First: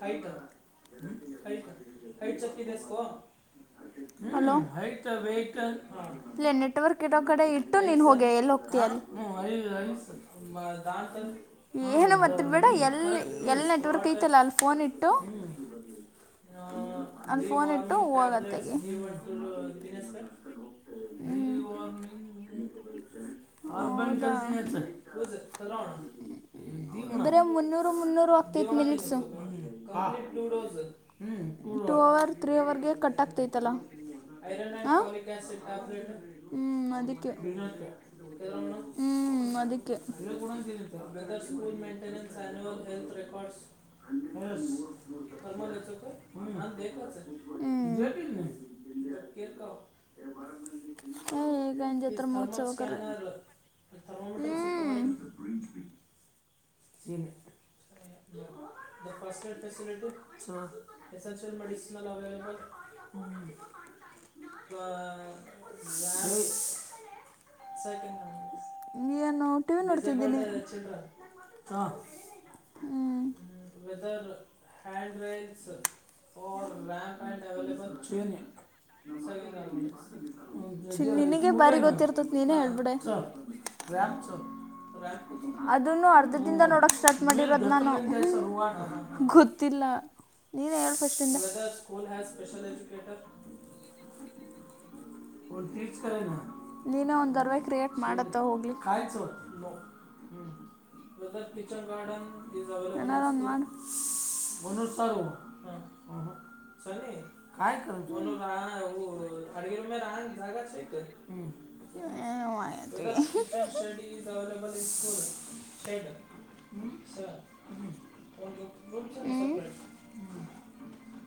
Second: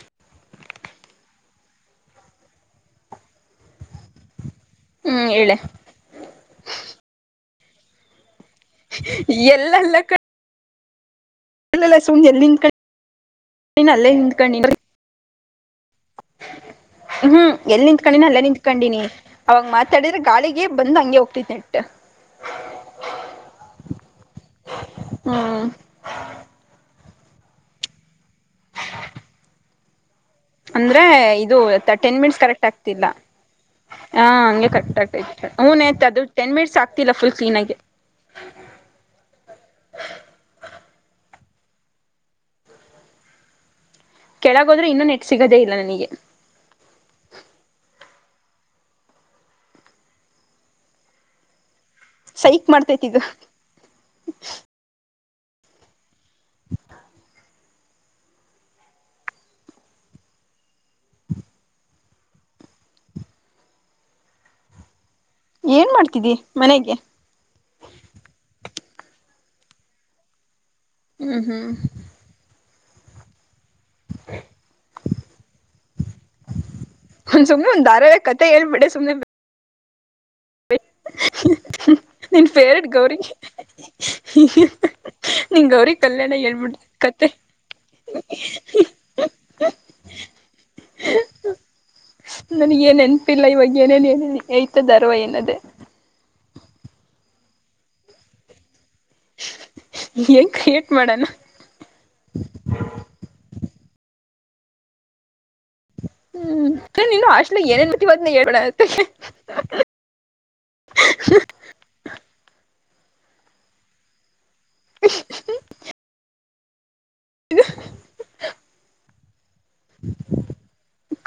ಹೆಟ್ [unintelligible] [unintelligible] ಹ್ಮ್ hello ಹೆಟ್ ಹ್ಮ್ ಹೇಳೆ ವೆಯಿಟ್ ಇಲ್ಲ ನೆಟ್ವರ್ಕ್ ಇರೋ ಕಡೆ ಇಟ್ಟು ನೀನ್ ಹೋಗಿ ಎಲ್ಲಿ ಹೋಗ್ತೀಯಾನ ಎಲ್ಲಲ್ಲ ಕಡೆ ಏನ ಎಲ್ಲಿ ಮತ್ತಬೇಡ ನಿಂತ್ಕೊಂಡಿನ ಎಲ್ಲಿ ಎಲ್ಲಿ ಅಲ್ಲೇ ಇರ್ಕ್ ೈತಲ್ಲ ಅಲ್ಲಿ ನಿಂತ್ಕೊಂಡಿನ ಫೋನ್ ಇಟ್ಟು [unintelligible] [unintelligible] ಅಂದ್ ಹ್ಮ್ ಫೋನ್ ಎಲ್ಲಿ ಇಟ್ಟು ನಿಂತ್ಕೊಂಡಿನ ಅಲ್ಲೇ ಹೂಗತ್ತೆಗೆ ನಿಂತ್ಕೊಂಡಿನಿ ಅವಾಗ ಮಾತಾಡಿದ್ರೆ ಗಾಳಿಗೆ ಬಂದ್ ಹಂಗೆ ಹೋಗ್ತಿತ್ ನೆಟ್ ಹ್ಮ ಹೌದ ಹ್ಮ್ [unintelligible] [unintelligible] ಬರೆ ಮುನ್ನೂರು ಮುನ್ನೂರು ಹೋಗ್ತ್ಯಾಎತ್ತೆ ಮಿನಿಟ್ಸು ಅಂದ್ರೆ ಇದು two ten over minutes three correct ಓವರ್ಗೆ ಆಗ್ತಿಲ್ಲ ಕಟ್ ಆಗ್ತೈತ್ತಲ್ಲ ಹಾ ಹಂಗೆ ಕರೆಕ್ಟ್ ಆಗ್ತೈತೆ ಹ್ಞೂ ನೆಟ್ ಅದು ಟೆನ್ ಮಿನಿಟ್ಸ್ ಹ್ಮ್ ಆಗ್ತಿಲ್ಲ ಅದಕ್ಕೆ ಫುಲ್ ಅ ಕ್ಲೀನಾಗಿ ತಣ [unintelligible] ಹ್ಮ್ ಅದಕ್ಕೆ........ ಕೆಳಗೋದ್ರೆ ಇನ್ನೂ ನೆಟ್ ಸಿಗೋದೇ ಇಲ್ಲ ನನಗೆ. ಹ. ಹ ಗಜತ್ರ ಸೈಕ್ ಮಹೋತ್ಸವ ಮಾಡ್ತೈತಿ ಇದು ಹ್ಮ್. ಹ [unintelligible] ಇನು [unintelligible] ಫಸ್ ಡ್ ಫೆಸಿಲಿಟಿ ಹ ಎಸೆನ್ಿಯಲ್ [inaudible] ಮೆಡಿಸಿನಲ್ ಅವೈಲೆಬಲ್ ಹ್ಮ್ ಅ. ಏನ್ ಮಾಡ್ತಿದ್ದಿ ಮನೆಗೆ. ಏನು ಟಿವಿ ನೋಡ್ತಿದ್ದೀನಿ. ಹ್ಮ ಹ್ಮ. ವೇದರ್. ಹ್ಯಾಂಡ ರೈಸ್ ತ ಒಂದ್ ರ್ಯಾಮಪ್ಯಾಂಡ್ ಸುಮ್ನೆ ಒಂದ್ ಅವೇಲೆಬಲ್ ಧಾರಾವಾಹಿ ನ. ಕತೆ ಹೇಳ್ಬಿಡೆ ಸುಮ್ನೆ ಸ [unintelligible] ನಿನಗೆ ಬಾರಿ ಗೊತ್ತಿರ್ತತ್ ನಿನ್ ನೀನೇ ಫೇವ್ರೇಟ್ ಹೇಳ್ಬಿಡೆ. ಗೌರಿ ನಿನ್ ಗೌರಿ ಅದನ್ನು ಕಲ್ಯಾಣ ಅರ್ಧ. ನಿಂದ ಹೇಳ್ಬಿಟ್ಟ ನೋಡಕ್ ಸ್ಟಾರ್ಟ್ ಕತೆ ಮಾಡಿರೋದ್ ನಾನು ಗೊತ್ತಿಲ್ಲ. ನೀನ ಹೇಳು ಫಸ್ಟ್ ಇಂದ. ನನಗ ಏನ್ ನೆನ್ಪಿಲ್ಲ ಇವಾಗ ಏನೇನ್ ಏನೇನ್ ಐತ ದಾರವ ಏನದೆ ನೀನೇ ಒಂದರ್ವೆ ಕ್ರಿಯೇಟ್ ಮಾಡತ್ತ ಹೋಗ್ಲಿ. ನೋ ಹ್ಮ್ ಹೀಟ್ ಮಾಡೋಣ. ಏನಾರಾ ಒಂದು ಮಾಡ..... ಹ [unintelligible] ಚ ಕಾಯ ರ ಹೇಳ್ಬೇಡ ಅಗ ರಾಣ ಜಾಗ ಚತ [unintelligible] ಹ್ಮ್ ಹ್ಮ್ ಹ್ಮ್ ಹ ಮಾಡಯು....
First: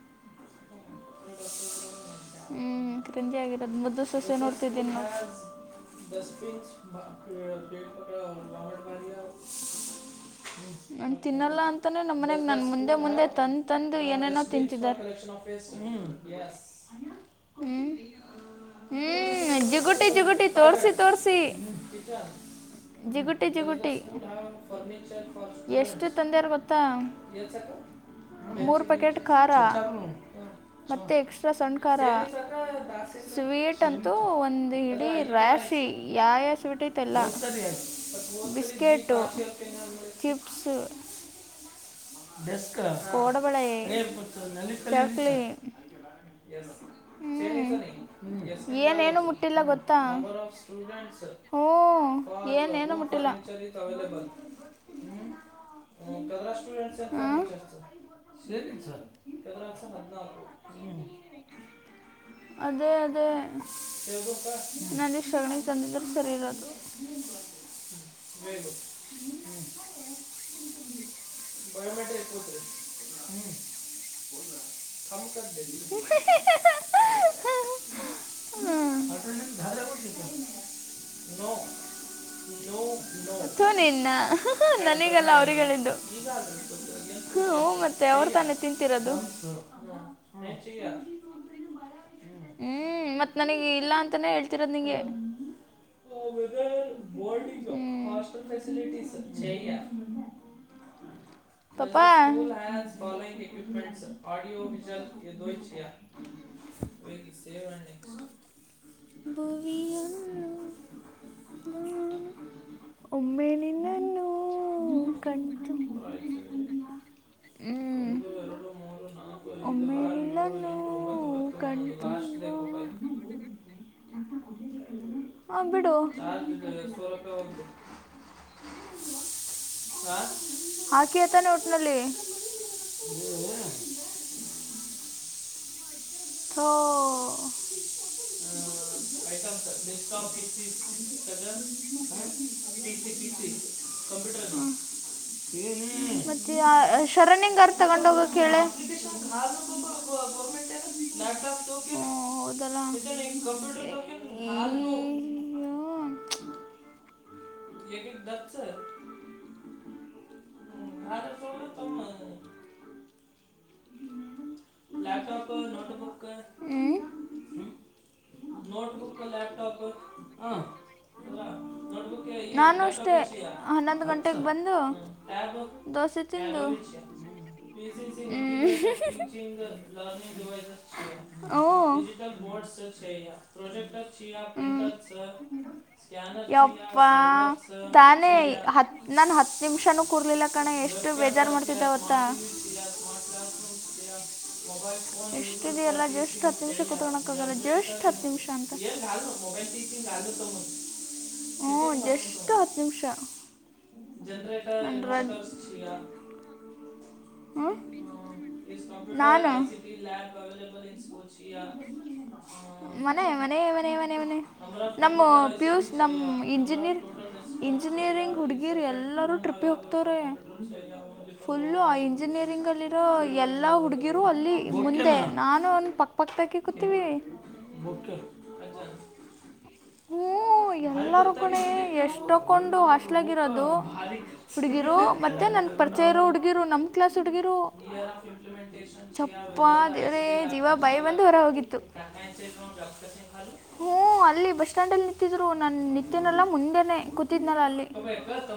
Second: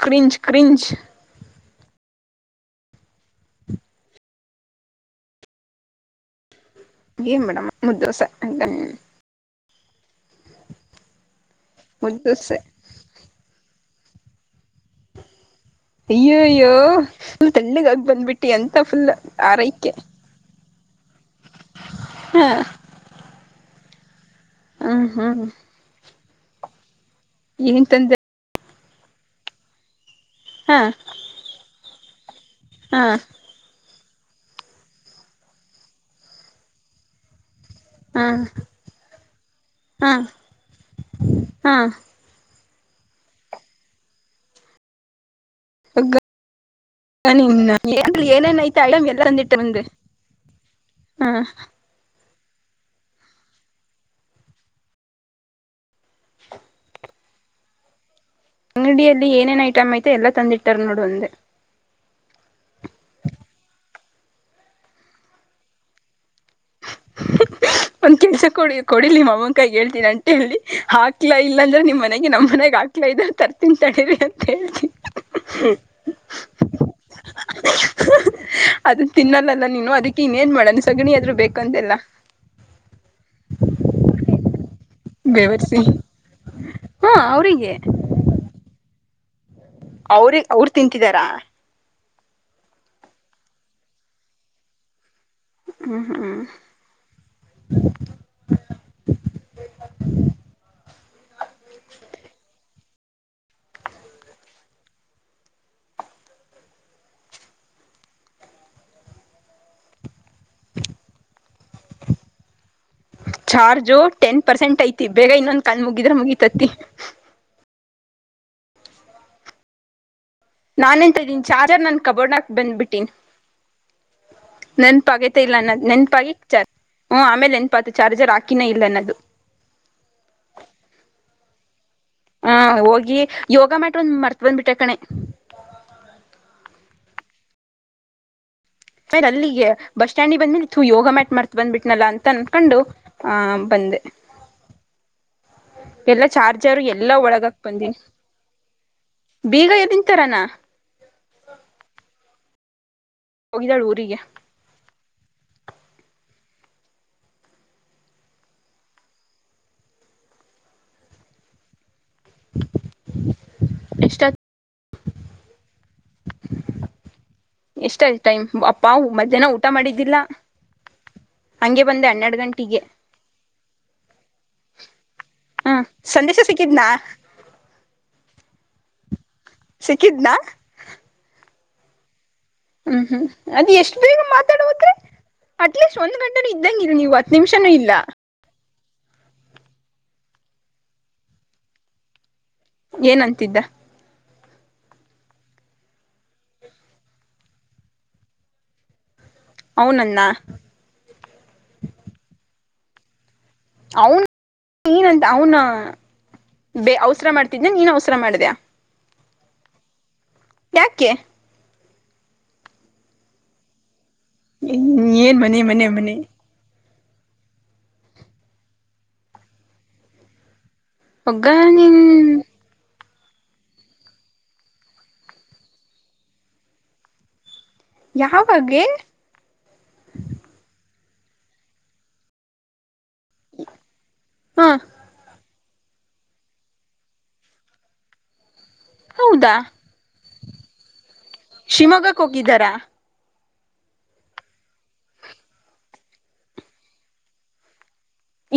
ಕ್ರಿಂಜ ಕ್ರಿಂಜ್ ಹ್ಮ್ ಕ್ರೇಜಿ ಆಗಿರೋದು ಮುದ್ದು ಸೊಸೆ ನೋಡ್ತಿದ್ದೀನ್ ನೋಡು. ಡಸ್ಟ್ ಬೀನ್ಸ್..... ಏನ್ ಮೇಡಮ್ ಮುದ್ದೋಸೆ ಅಂತ ನನ್ ತಿನ್ನಲ್ಲ ಅಂತಾನೆ ನಮ್ಮ ಮನೆಗ್ ಮುದ್ದೋಸೆ ನನ್ ಮುಂದೆ ಮುಂದೆ ತಂದ್ ತಂದ್ ಏನೇನೋ ತಿಂತಿದಾರ. ಅಯ್ಯೋಯ್ಯೋ ಫುಲ್ ಹ್ಮ ತಣ್ಣಗಾಗಿ ಬಂದ್ಬಿಟ್ಟಿ ಅಂತ ಫುಲ್ ಹ್ಮ್ ಆರೈಕೆ ಜಿಗುಟಿ ಜಿಗುಟಿ. ತೋರಿಸಿ ತೋರಿಸಿ ಹ ಜಿಗುಟಿ ಜಿಗುಟಿ..... ಹ್ಮ್ ಹ್ಮ್ ಎಷ್ಟು ತಂದೆಯರು ಗೊತ್ತಾ. ಏನ್ ತಂದೆ ಮೂರು ಪ್ಯಾಕೆಟ್ ಖಾರ ಹಾ ಮೆ ಎಕ್ಸ್ಟ್ರಾ ಸಣ್ಣ್ ಖಾರ. ಹಾ ಸ್ವೀಟ್... ಟ್ಟಂತೂ ಒಂದ್ ಇಡೀ ರಾಶಿ ಯಾ ಯಸ್ಟ್ಟತ್ ಎಲ್ಲ. ಹಾ ಬಿಸಕೆಟೋ ಚಿಪ್ಸ್. ಹಾ ಕೋಡಬಳೆ ಚಕ್ಲಿ. ಹಗ. ಎಲ್ಲ [unintelligible] ಏನೇನ್ ಹ್ಮಞ ಐತೆ ಐಟಮ್ ಎಲ್ಲ ಏನೇಏನು ತಂದಿಟ್ಟಾರ ಮುಟ್ಟಿಲ್ಲ ಅಂದೆ ಗೊತ್ತಾ ಹ ಹ್ಞೂ. ಏನ್ ಏನ ಮುಟ್ಟಿಲ್ಲ. ಹಾ ಸರಿ ಸ [unintelligible] ಅಂಗಡಿಯಲ್ಲಿ ಏನೇನ್ ಐಟಮ್ ಐತೆ ಎಲ್ಲಾ ತಂದಿಟ್ಟಾರ ನೋಡು ಅಂದೆ ಅದೇ ಅದೇ [unintelligible] ನನ್ನ ಶಗಣಿ ತಂದಿದ್ದ ಸರಿಗ ಆತು. ಹ ಒಂದ್ ಕೆಲ್ಸ ಕೊಡಿ ಕೊಡಿ ನಿಮ್ಮ ಅಮ್ಮನ ಕೈ ಹೇಳ್ತೀನಿ ಅಂಟಿ ಹೇಳಿ ಹಾಕ್ಲ ಇಲ್ಲ ಅಂದ್ರೆ ನಿಮ್ ಮನ್ಯಾಗೆ ನಮ್ಮ್ ಮನೆಗ್ ಹಾಕ್. ಕ್ಲಾ ಇದ ತರ್ತಿನ ತಡೀರಿ ಅಂತ ಹೇಳ್ತಿ ಹೇ [unintelligible] ಅದ ತಿನ್ನಲ್ಲಲ್ಲ ನೀನು ಅದಿಕ್ಕೆ ಇನ್ನೇನ್ ಮಾಡಣ ಸಗಣಿ ಆದ್ರು ಬೇಕಂದ್ಯಲ್ಲ. ಥೂ ನಿನ್ನ ಹ ನನಗಲ್ಲ ಅವ್ರಿಗ್ ಬೇವರ್ಸಿ ಹೇಳಿದ್ದು [unintelligible] ಹಾ ಹ್ಮ್ ಅವ್ರಿಗೆ ಮತ್ ತೆ ಅವ್ರ ತಾನೇ ತಿಂತಿರೋದು. ಅವ್ರಿಗ್ ಅವ್ರ ತಿಂತಿದಾರ. ಹ್ಮ್ ಮತ್ತ್ ನನಿಗ್ ಇಲ್ಲ ಅಂತಾನೇ ಹೇಳ್ತಿರೋದ್ ನಿಂಗೆ [unintelligible] ಹ್ಮ್ ಹ್ಮ್ ಹ್ಮ್ [unintelligible] ಪಪ್ಪಾ [unintelligible] [unintelligible] ಸೇವ್ ಆಂಡ್ ನೆಸ್ಟ್. ಭುವಿಯಾ ಮೋಡ ಒಮ್ಮೆ ಚಾರ್ಜು ನಿನ್ನನ್ನು ಟೆನ್ ಪರ್ಸೆಂಟ್ ಐತಿ ಬೇಗ ಕಂಡ್ ಇನ್ನೊಂದ್ ಕಾಲ್ ತುಂಬಾ ಮುಗಿದ್ರೆ ಮುಗಿತತಿ [unintelligible] ಹ್ಮ್ ಒಮ್ಮೆ ನಿನ್ನ್ ನಾನ್ ನೀನ್ [unintelligible] ಚಾರ್ಜರ್ ನನ್ ಕಬೋಡ್ನಾಕ್ ಬಂದ್ಬಿಟ್ಟಿನಿ. ನೆನ್ಪ ಆಗೇತ ಇಲ್ಲ ಹಾಂ ನ ಬಿಡು ನೆನ್ಪಾಗಿಚ್ಚಾರ್ ಹ್ಮ್ ಆಮೇಲ ನೆನ್ಪಾತ್ ಚಾರ್ಜರ್ ಹಾಕಿನೇ ಇಲ್ಲ ಅನ್ನದು. ಹಾಕಿಯ ತಾನೆ ಒಟ್ನಲ್ಲಿ. ಹ ಹೋಗಿ ಯೋಗ ಮ್ಯಾಟ್ ಒಂದ್ ಮರ್ತ್ ಬಂದ್ಬಿಟ್ಟೆ ಕಣೆ. ಥೋ [unintelligible] ಆಮೇಲೆ ಅಲ್ಲಿಗೆ ಬಸ್ ಸ್ಟ್ಯಾಂಡಿಗೆ ಬಂದ್ಮೇಲೆ ಥು ಯೋಗ ಮ್ಯಾಟ್ ಮರ್ತ್ ಬಂದ್ಬಿಟ್ನಲ್ಲ ಅಂತ ಅನ್ಕೊಂಡು ಆ ಬಂದೆ ಕಂಪ್ಯೂಟರ್ ಹ್ಮ್. ಎಲ್ಲ ಮತ್ತ ಚಾರ್ಜರ್ ಯಾರ್ ಅ ಎಲ್ಲಾ ಒಳಗಾಕ್ ಶರಣಿಂಗಾರ್ ಬಂದೀನಿ ತಗೊಂಡ ಹೋಗಕ್ ಹೇಳೇ. ಬೀಗ ಎಲ್ಲಿನ್ ತರಾನ [unintelligible] ಹ್ಮ್ ಹೌದಲ್ಲ ಈ ಹೋಗಿದ್ದಾಳ ಊರಿಗೆ ಏಕಿದ ಡಚ್ಚ. ಅದನ್ ತೊಂಬಾ ತಮ್ಮ. ಎಷ್ಟಕ. ಲಾಪ್ಟಾಪ್ [unintelligible] ನೋಟ್ಬುಕ್ ಹ್ಮ್. ಎಷ್ಟಯ್ತು ಟೈಮ್ ಅಪ್ಪಾವು ಮಧ್ಯಾಹ್ನ ಊಟ ಮಾಡಿದ್ದಿಲ್ಲ. ಹಂಗೆ ಬಂದೆ ಹನ್ನೆರಡು ನಾನು ಗಂಟೆಗೆ ಅಷ್ಟೆ ಹನ್ನೊಂದು ಗಂಟೆಗ ಬಂದು. ಹ್ಮ ದೋಸೆ ಸಂದೇಶ ತಿಂದು. ಸಿಕ್ಕಿದ್ನಾ [unintelligible] ಹ್ಮ್ ಸಿಕ್ಕಿದ್ನಾ [unintelligible] ಹ್ಮ್ ಹ್ಮ್ ಹ್ಮ್ ಅದ್ ಎಷ್ಟ್ ಬೇಗ ಮಾತಾಡೋದ್ರೆ ಅಟ್ಲೀಸ್ಟ್ ಒಂದ್ ಗಂಟೆನೂ ಇದ್ದಂಗಿಲ್ ಯಪ್ಪಾ ನೀವು ಹತ್ ನಿಮಿಷನೂ ಇಲ್ಲ ತಾನೇ ಹತ್ ನಾನು ಹತ್ತ ನಿಮಿಷಾನೂ ಕುರ್ಲಿಲ್ಲ ಕಣೆ ಎಷ್ಟು ಬೇಜಾರು ಮಾಡ್ತಿದ್ದ ಗೊತ್ತಾ. ಏನಂತಿದ್ದ. ಎಷ್ಟಿದಿಯಾ ಅಲ್ಲ ಜಸ್ಟ್ ಹತ್ತ ನಿಮಿಷ ಕೂತಕಣಕ್ ಆಗಲ್ಲ ಜಸ್ಟ್ ಹತ್ತ ನಿಮಿಷ ಅಂತ. ಹ್ಮ ಏ ನಾನು ಮೊಬೈಲ್ ಟೇಕಿಂಗ್ ಅವನನ್ನ ಹ್ಮ್ ಜಷ್ಟ್ ಹತ್ತ ನಿಮಿಷ ಅವನ್ ಜನರೇಟರ್ ನೀನಂತ ಅವನ [unintelligible] ಬೇ ಅವಸರ ಮಾಡ್ತಿಂದ್ನ ನೀನ್ ಅವಸರ ಮಾಡದ್ಯಾ. ನಾನ [unintelligible] ಯಾಕೆ [unintelligible] ಮನೆ ಮನೆ ಮನೆ ಮನೆ ಮನೆ. ನಮ್ಮ ಏನ್ ಮನೆ ಪಿ. ಯೂ. ಮನೆ ಸ್ ನಮ್ ಮನೆ ಇಂಜಿನಿಯರ್ ಇಂಜಿನಿಯರಿಂಗ್ ಹುಡುಗಿರು ಎಲ್ಲರೂ ಟ್ರಿಪ್ ಹೋಗ್ತವ್ರೆ ಒಗ್ಗ ಫುಲ್ಲು ನಿನ್ ತಿಂಗಲ್ಲಿ ಇರೋ ಎಲ್ಲಾ ಹುಡ್ಗಿರು ಅಲ್ಲಿ ಮುಂದೆ ನಾನು ಅವ್ನು ಪಕ್ ಪಕ್ದಗೇ ಕೊಂತೀವಿ ಓಕೆ ಯಾವಾಗೆ ಹ್ಞೂ ಎಲ್ಲರ ಕಣೇ ಎಷ್ಟೊ ಕೊಂಡು ಹಾಸ್ಟ್ಲ್ಗ್ ಇರೋದು ಹ ಹುಡ್ಗಿರು ಮತ್ತೆ ನನ್ ಪರಿಚಯ ಇರೋ ಹುಡ್ಗಿರು ನಮ್ ನಮ್ ಕಾಲ್ಸ್ ಹುಡುಗೀರು ಹೌದಾ ಚಪ್ಪ ದೇವ್ರೇ ಜೀವ ಬಾಯಿಗ್ ಬಂದು ಹೊರ ಹೋಗಿತ್ತು. ಶಿವಮೊಗ್ಗಕ್ ಹೋಗಿದ್ದಾರಾ ಹ್ಮ್ ಅಲ್ಲಿ ಬಸ್ ಸ್ಟ್ಯಾಂಡ್ ಅಲ್ಲಿ ನಿಂತಿದ್ರು ನಾನ್ ನಿಂತನಲ್ಲ ಮುಂದೆನೆನಾನ್ ಕೂತಿದ್ನಲ್ಲ ಅಲ್ಲಿ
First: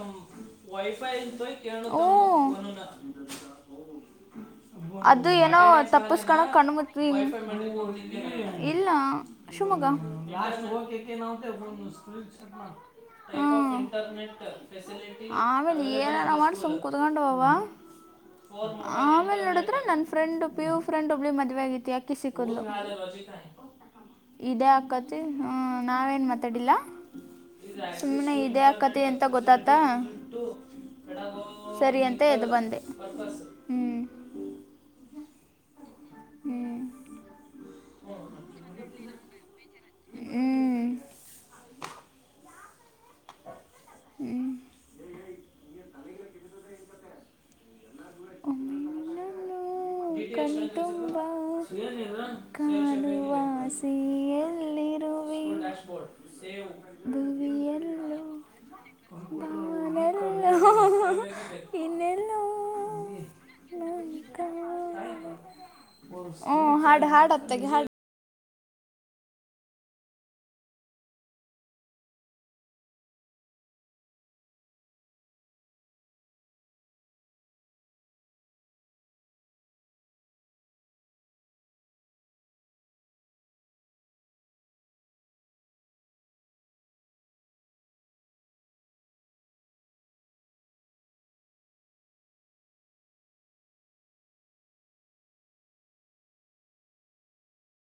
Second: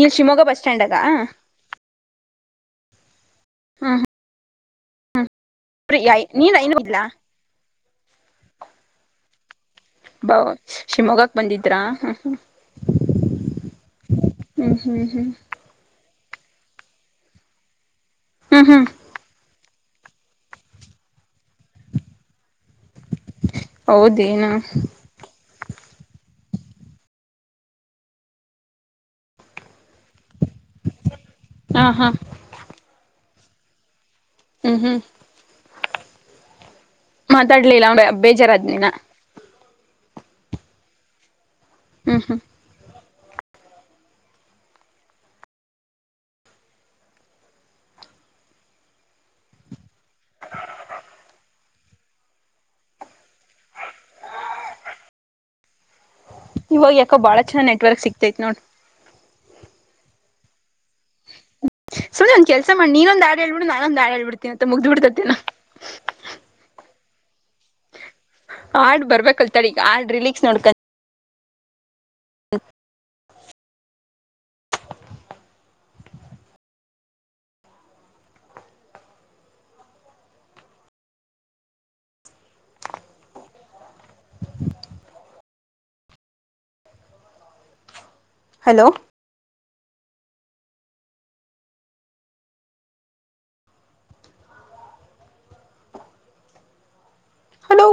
ಈ ಶಿವಮೊಗ್ಗ ಬಸ್ ಸ್ಟ್ಯಾಂಡಾಗ? ಹ್ಮೂ ಹ್ಮ ಅದು ಏನೋ ತಪ್ಪುಸ್ಕೋಣ ನೀನ್ ಇಲ್ಲ ಕಣ್ಮುತ್ವಿ ಇಲ್ಲಾ ಶಿವಮೊಗ್ಗ. ಬ ಯಾರೆ ಹೋಗತ್ತಾತಿನೊ ಶಿವಮೊಗ್ಗಕ್ ಬಂದಿದ್ರಾ ಹ್ಮ್ [inaudible] ಹ್ಮ ಹ್ಮ್ ಹ್ಮ್ ಹ್ಮ್ ಅಮೇಲ್ ನೀ ಏನಾರ ಮಾಡಿ ಸುಮ್ನ್ ಕುತ್ಕೊಂಡೊವಾವ ಹ್ಮ್ ಹ್ಮ್ ಹ್ಮ್ ಆಮೇಲೆ ನೋಡುದ್ರೆ ನನ್ನ್ ಫ್ರೆಂಡ್ ಪಿ. ಯು. ಫ್ರೆಂಡಿಗ್ ಒಬ್ಳಿಗೆ ಮದ್ವೆ ಹಾಗೖತಿ ಆಕಿ ಸಿಕ್ಕಿದಲು ಹೌದೇನು ಇದೇ ಹಾಕಾತಿ ಹ್ಮ ನಾವೇನ್ ಮಾತಾಡಿಲ್ಲ ಸುಮ್ನೆ ಇದೇ ಹಾಕತಿ ಅಂತ ಗೊತ್ತಾತ್ತ. ಹ ಸರಿ ಹಾ ಅಂತ ಎದ್ ಬಂದೆ. ಹ್ಮ್ ಹ್ಮ್ ಹ್ಮ್ ಹ್ಞೂ ಮಾತಾಡ್ಲಿಲ್ಲ ಬೇ ಬೇಜಾರಾದ್ನೆನ ಹ್ಮ್ಮ ಹ್ಮ್ ಹ್ಮ್ ಹ್ಮ್ ಒಮ್ಮೆ ನಿನ್ನನ್ನು.. ನ್ನು ಕಾಣ್ಣ್ತುಂಬ ಕಾಣುವಾಸೆಯಲ್ಲಿರುವೆ. ವೆ. ಭೂವಿಯಲು ಆತ್ ನೋಡ್ರಿ [unintelligible] ಬಾನಲೋ.... ಸುನಿ ಒಂದ್ ಕೆಲ್ಸ ಮಾಡ್ ನೀನೊಂದು ಹಾಡ್ ಹೇಳ್ಬಿಡು ನಾನೊಂದು ನನ್ನ ಹೇಳ್ಬಡ್ತೀನಿ ಮತ್ತ ಮುಗ್ದ್ ಬಿಡ್ತೇತೇನ ಹ್ಮ್ ಹಾಡ್ ಹಾಡ್ ಹಾಡತ್ತಾಗಿ ಹಾಡ್ ಹಾಡ್ ಬರ್ಬೇಕಲ್ಲ ತಾಡಿ ಹಾಡ್ ರಿಲೀಕ್ಸ್ ನೋಡ್ಕೋನ್ ಅ [inaudible] ಹಲೋ ಹಲೋ